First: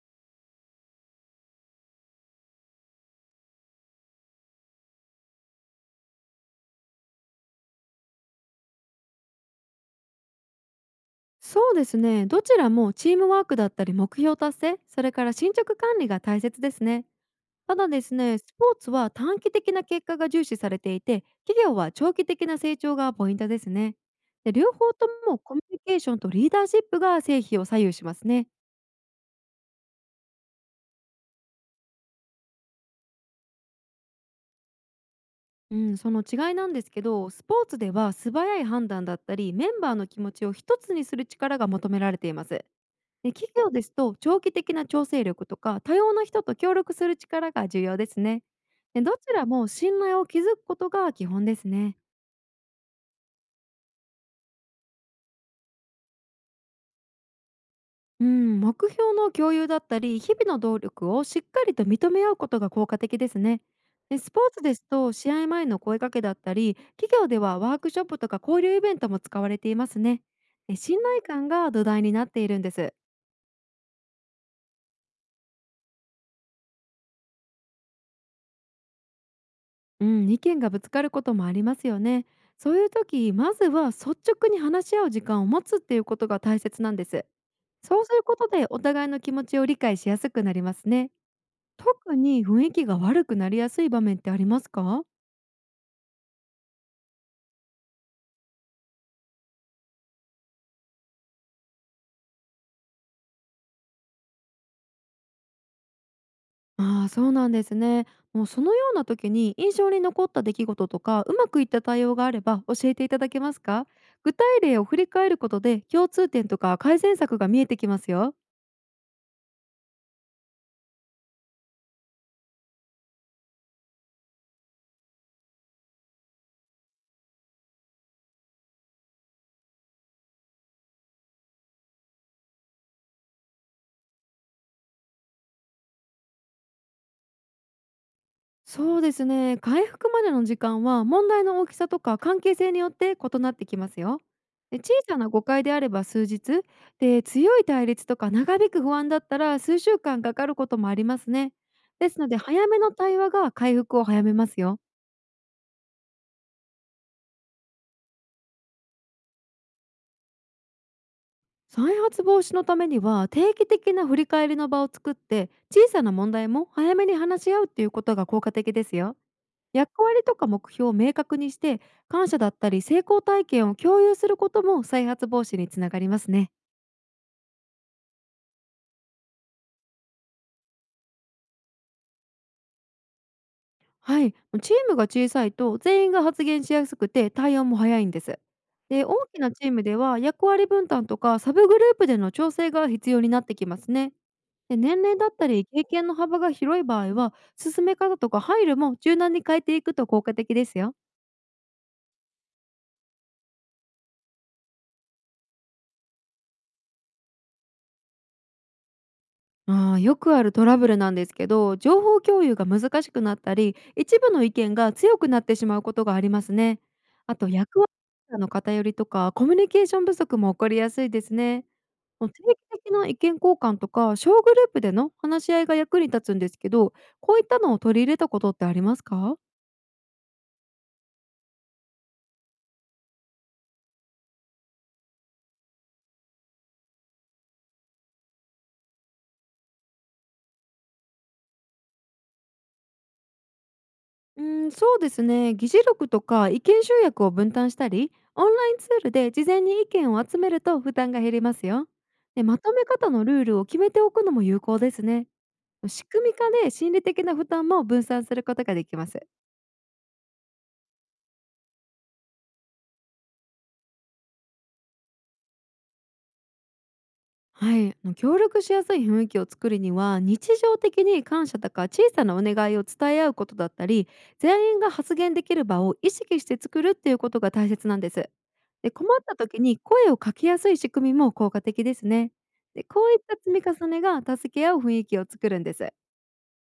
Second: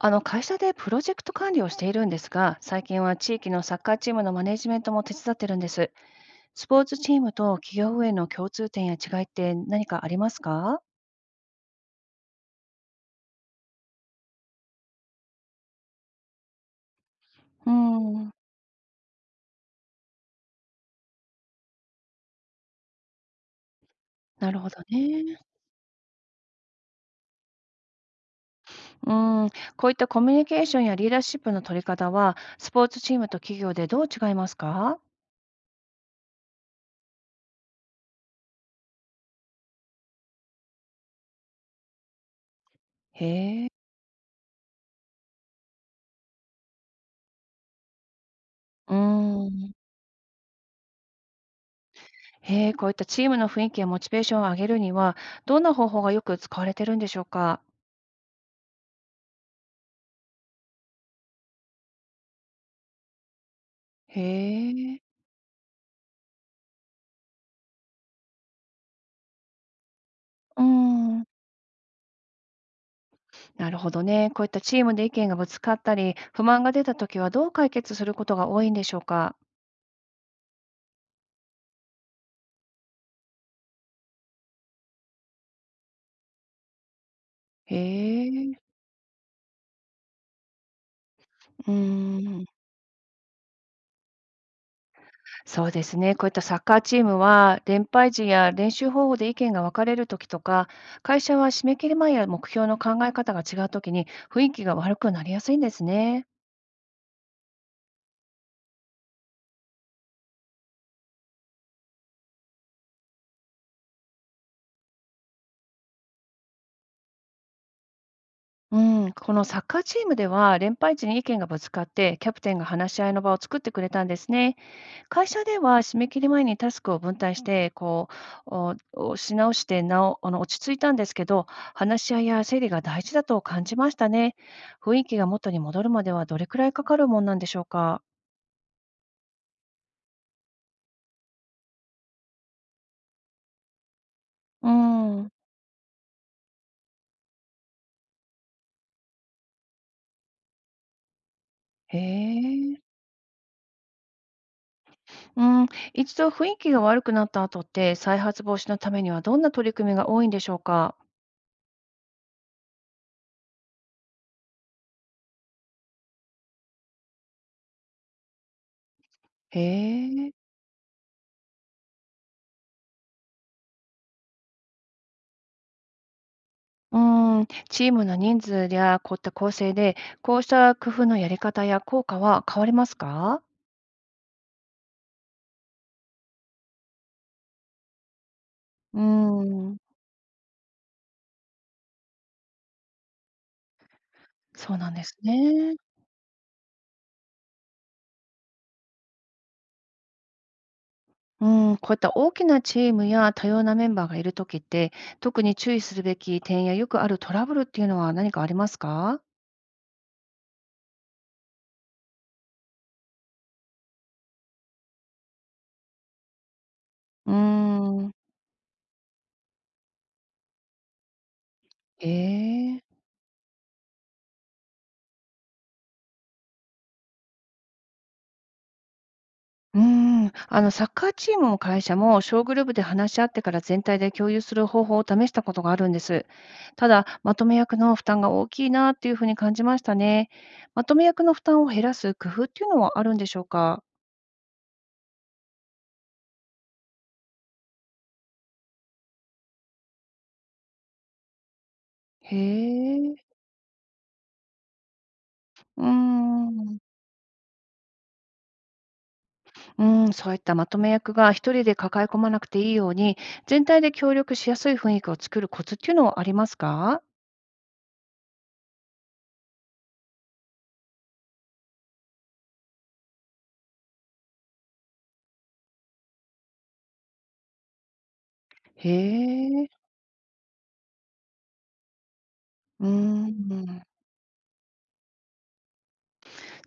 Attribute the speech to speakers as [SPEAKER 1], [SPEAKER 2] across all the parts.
[SPEAKER 1] あの会社でプロジェクト管理をしているんですが、最近は地域のサッカーチームのマネジメントも手伝ってるんです。スポーツチームと企業運営の共通点や違いって何かありますか？
[SPEAKER 2] そうですね。どちらもチームワークだったり目標達成、それから進捗管理が大切ですね。
[SPEAKER 1] う
[SPEAKER 2] ただです
[SPEAKER 1] ん、
[SPEAKER 2] ね、スポーツは短期的な結果が重視されていて、企業は長期的な成長がポイントですね。
[SPEAKER 1] な
[SPEAKER 2] で
[SPEAKER 1] るほ
[SPEAKER 2] 両
[SPEAKER 1] ど
[SPEAKER 2] 方と
[SPEAKER 1] ね。
[SPEAKER 2] もコミュニケーションとリーダーシップが成否を左右しますね。
[SPEAKER 1] うん、こういったコミュニケーションやリーダーシップの取り方は、スポーツチームと企業でどう違いますか？
[SPEAKER 2] うん、その違いなんですけど、スポーツでは素早い判断だったり、メンバーの気持ちを一つにする力が求められています。で企
[SPEAKER 1] へえ。
[SPEAKER 2] 業ですと長期的な調整力とか多様な人と協力する力が重要ですね。
[SPEAKER 1] うー
[SPEAKER 2] でどちらも
[SPEAKER 1] ん。
[SPEAKER 2] 信頼を築くことが基本ですね。
[SPEAKER 1] へえ、こういったチームの雰囲気やモチベーションを上げるには、どんな方法がよく使われてるんでしょうか？
[SPEAKER 2] うん、目標の共有だったり日々の動力をしっかりと認め合うことが効果的ですね。で
[SPEAKER 1] へ
[SPEAKER 2] スポーツです
[SPEAKER 1] え。
[SPEAKER 2] と試合前の声かけだったり企業ではワークショップとか交流イベントも使われていますね。
[SPEAKER 1] うー
[SPEAKER 2] で信頼
[SPEAKER 1] ん。
[SPEAKER 2] 感が土台になっているんです。
[SPEAKER 1] なるほどね。こういったチームで意見がぶつかったり、不満が出たときはどう解決することが多いんでしょうか。
[SPEAKER 2] うん、意見がぶつかることもありますよね。そういう時、まずは率直に話し合う時間を持つっていうことが大切なんです。
[SPEAKER 1] へ
[SPEAKER 2] そうすること
[SPEAKER 1] え、
[SPEAKER 2] でお互いの気持ちを理解しやすくなりますね。
[SPEAKER 1] うー
[SPEAKER 2] 特
[SPEAKER 1] ん、
[SPEAKER 2] に雰囲気が悪くなりやすい場面ってありますか？
[SPEAKER 1] そうですね。こういったサッカーチームは、連敗時や練習方法で意見が分かれるときとか、会社は締め切り前や目標の考え方が違うときに雰囲気が悪くなりやすいんですね。
[SPEAKER 2] ああ、そうなんですね。もうそのような時に印象に残った出来事とか、うまくいった対応があれば教えていただけますか？具体例を振り返ることで共通点とか改善策が見えてきますよ。
[SPEAKER 1] うん、このサッカーチームでは、連敗時に意見がぶつかって、キャプテンが話し合いの場を作ってくれたんですね。会社では締め切り前にタスクを分担して、こう、おおし直してなお落ち着いたんですけど、話し合いや整理が大事だと感じましたね。雰囲気が元に戻るまではどれくらいかかるもんなんでしょうか。
[SPEAKER 2] そうですね、回復までの時間は問題の大きさとか関係性によって異なってきますよ。
[SPEAKER 1] うー
[SPEAKER 2] で小さな
[SPEAKER 1] ん。
[SPEAKER 2] 誤解であれば数日で、強い対立とか長引く不安だったら数週間かかることもありますね。
[SPEAKER 1] へ
[SPEAKER 2] ですので早
[SPEAKER 1] え。
[SPEAKER 2] めの対話が回復を早めますよ。
[SPEAKER 1] うん。一度雰囲気が悪くなった後って、再発防止のためにはどんな取り組みが多いんでしょうか。
[SPEAKER 2] 再発防止のためには定期的な振り返りの場を作って小さな問題も早めに話し合うっていうことが効果的ですよ。
[SPEAKER 1] へ
[SPEAKER 2] 役割
[SPEAKER 1] え。
[SPEAKER 2] とか目標を明確にして感謝だったり成功体験を共有することも再発防止につながりますね。
[SPEAKER 1] うん。チームの人数やこういった構成で、こうした工夫のやり方や効果は変わりますか？
[SPEAKER 2] はい、チームが小さいと全員が発言しやすくて対応も早いんです。
[SPEAKER 1] うー
[SPEAKER 2] で大きなチー
[SPEAKER 1] ん。
[SPEAKER 2] ムでは役割分担とかサブグループでの調整が必要になってきますね。
[SPEAKER 1] そ
[SPEAKER 2] で
[SPEAKER 1] うなん
[SPEAKER 2] 年
[SPEAKER 1] です
[SPEAKER 2] 齢だったり
[SPEAKER 1] ね。
[SPEAKER 2] 経験の幅が広い場合は進め方とか配慮も柔軟に変えていくと効果的ですよ。
[SPEAKER 1] うん、こういった大きなチームや多様なメンバーがいるときって、特に注意するべき点やよくあるトラブルっていうのは何かありますか？
[SPEAKER 2] あー、よくあるトラブルなんですけど、情報共有が難しくなったり、一部の意見が強くなってしまうことがありますね。
[SPEAKER 1] うー
[SPEAKER 2] あと、役割
[SPEAKER 1] ん。
[SPEAKER 2] の偏りとか、コミュニケーション不足も起こりやすいですね。
[SPEAKER 1] え
[SPEAKER 2] もう定期
[SPEAKER 1] え。
[SPEAKER 2] 的な意見交換とか、小グループでの話し合いが役に立つんですけど、こういったのを取り入れたことってありますか？
[SPEAKER 1] うーん。あのサッカーチームも会社も小グループで話し合ってから全体で共有する方法を試したことがあるんです。ただ、まとめ役の負担が大きいなっていうふうに感じましたね。まとめ役の負担を減らす工夫っていうのはあるんでしょうか？
[SPEAKER 2] うそうですね。議事録とか意見集約を分担したり、オンラインツールで事前に意見を集めると負担が減りますよ。
[SPEAKER 1] へ
[SPEAKER 2] で、まとめ方の
[SPEAKER 1] え。
[SPEAKER 2] ルールを決めておくのも有効ですね。
[SPEAKER 1] うー
[SPEAKER 2] 仕組み化で
[SPEAKER 1] ん。
[SPEAKER 2] 心理的な負担も分散することができます。
[SPEAKER 1] うん、そういったまとめ役が一人で抱え込まなくていいように、全体で協力しやすい雰囲気を作るコツっていうのはありますか？
[SPEAKER 2] はい、あの協力しやすい雰囲気を作るには日常的に感謝とか小さなお願いを伝え合うことだったり、全員が発言できる場を意識して作るっていうことが大切なんです。
[SPEAKER 1] へ
[SPEAKER 2] で困った時
[SPEAKER 1] え、
[SPEAKER 2] に声をかけやすい仕組みも効果的ですね。で
[SPEAKER 1] う
[SPEAKER 2] こういった積み
[SPEAKER 1] ん。
[SPEAKER 2] 重ねが助け合う雰囲気を作るんです。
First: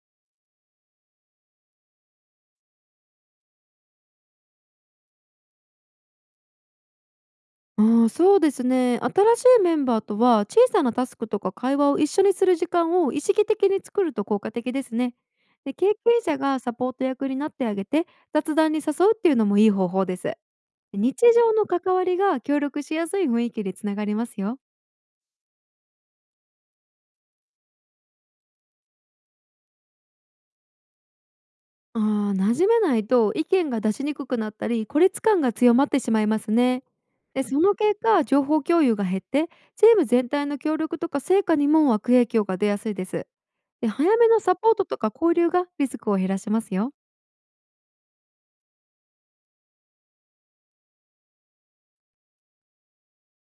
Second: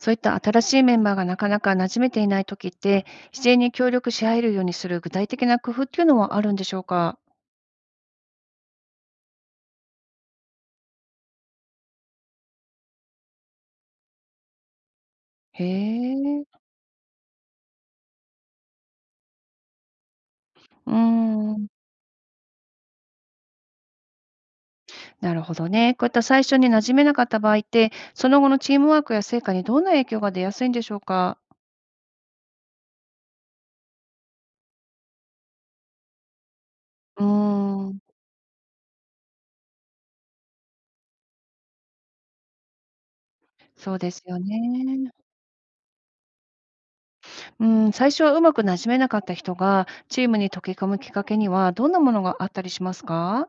[SPEAKER 1] そういった新しいメンバーがなかなか馴染めていない時って、自然に協力し合えるようにする具体的な工夫っていうのはあるんでしょうか？
[SPEAKER 2] ああ、そうですね。新しいメンバーとは小さなタスクとか会話を一緒にする時間を意識的に作ると効果的ですね。
[SPEAKER 1] へ
[SPEAKER 2] で経験者
[SPEAKER 1] え、
[SPEAKER 2] がサポート役になってあげて雑談に誘うっていうのもいい方法です。
[SPEAKER 1] う
[SPEAKER 2] 日常の
[SPEAKER 1] ん。
[SPEAKER 2] 関わりが協力しやすい雰囲気につながりますよ。
[SPEAKER 1] なるほどね。こういった最初に馴染めなかった場合って、その後のチームワークや成果にどんな影響が出やすいんでしょうか？
[SPEAKER 2] ああ、馴染めないと意見が出しにくくなったり孤立感が強まってしまいますね。
[SPEAKER 1] う
[SPEAKER 2] でその結
[SPEAKER 1] ん、
[SPEAKER 2] 果情報共有が減ってチーム全体の協力とか成果にも悪影響が出やすいです。で、
[SPEAKER 1] そうで
[SPEAKER 2] 早
[SPEAKER 1] す
[SPEAKER 2] めの
[SPEAKER 1] よ
[SPEAKER 2] サポートとか
[SPEAKER 1] ね。
[SPEAKER 2] 交流がリスクを減らしますよ。
[SPEAKER 1] うん、最初はうまくなじめなかった人が、チームに溶け込むきっかけには、どんなものがあったりしますか？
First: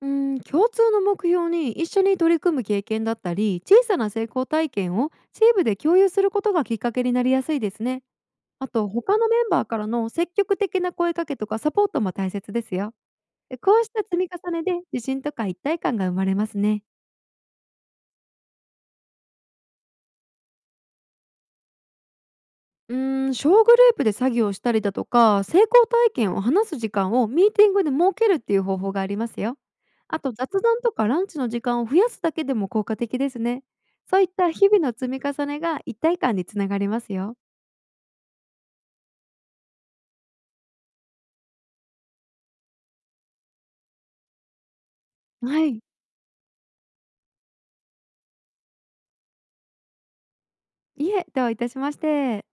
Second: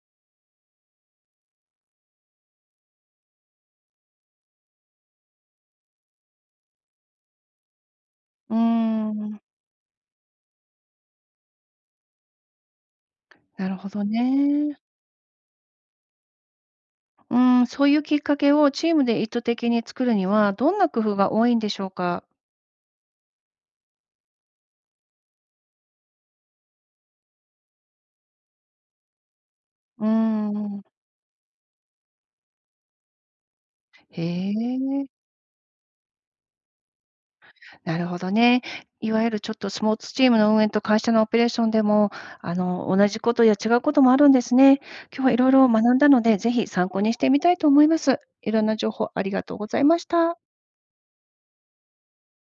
[SPEAKER 2] うん、共通の目標に一緒に取り組む経験だったり、小さな成功体験をチームで共有することがきっかけになりやすいですね。
[SPEAKER 1] うー
[SPEAKER 2] あと、他のメ
[SPEAKER 1] ん、
[SPEAKER 2] ンバーからの積極的な声かけとかサポートも大切ですよ。で
[SPEAKER 1] なる
[SPEAKER 2] こう
[SPEAKER 1] ほ
[SPEAKER 2] した
[SPEAKER 1] ど
[SPEAKER 2] 積み重ねで
[SPEAKER 1] ね。
[SPEAKER 2] 自信とか一体感が生まれますね。
[SPEAKER 1] うん、そういうきっかけをチームで意図的に作るには、どんな工夫が多いんでしょうか？
[SPEAKER 2] うーん、小グループで作業をしたりだとか、成功体験を話す時間をミーティングで設けるっていう方法がありますよ。
[SPEAKER 1] うー
[SPEAKER 2] あと雑談
[SPEAKER 1] ん、
[SPEAKER 2] とかランチの時間を増やすだけでも効果的ですね。そ
[SPEAKER 1] へ
[SPEAKER 2] ういった日
[SPEAKER 1] え、
[SPEAKER 2] 々の積み重ねが一体感につながりますよ。
[SPEAKER 1] なるほどね。いわゆるちょっとスポーツチームの運営と会社のオペレーションでも、同じことや違うこともあるんですね。今日はいろい
[SPEAKER 2] は
[SPEAKER 1] ろ
[SPEAKER 2] い。
[SPEAKER 1] 学んだので、ぜひ参考にしてみたいと思います。いろんな情報ありがとうございました。
[SPEAKER 2] いえ、どういたしまして。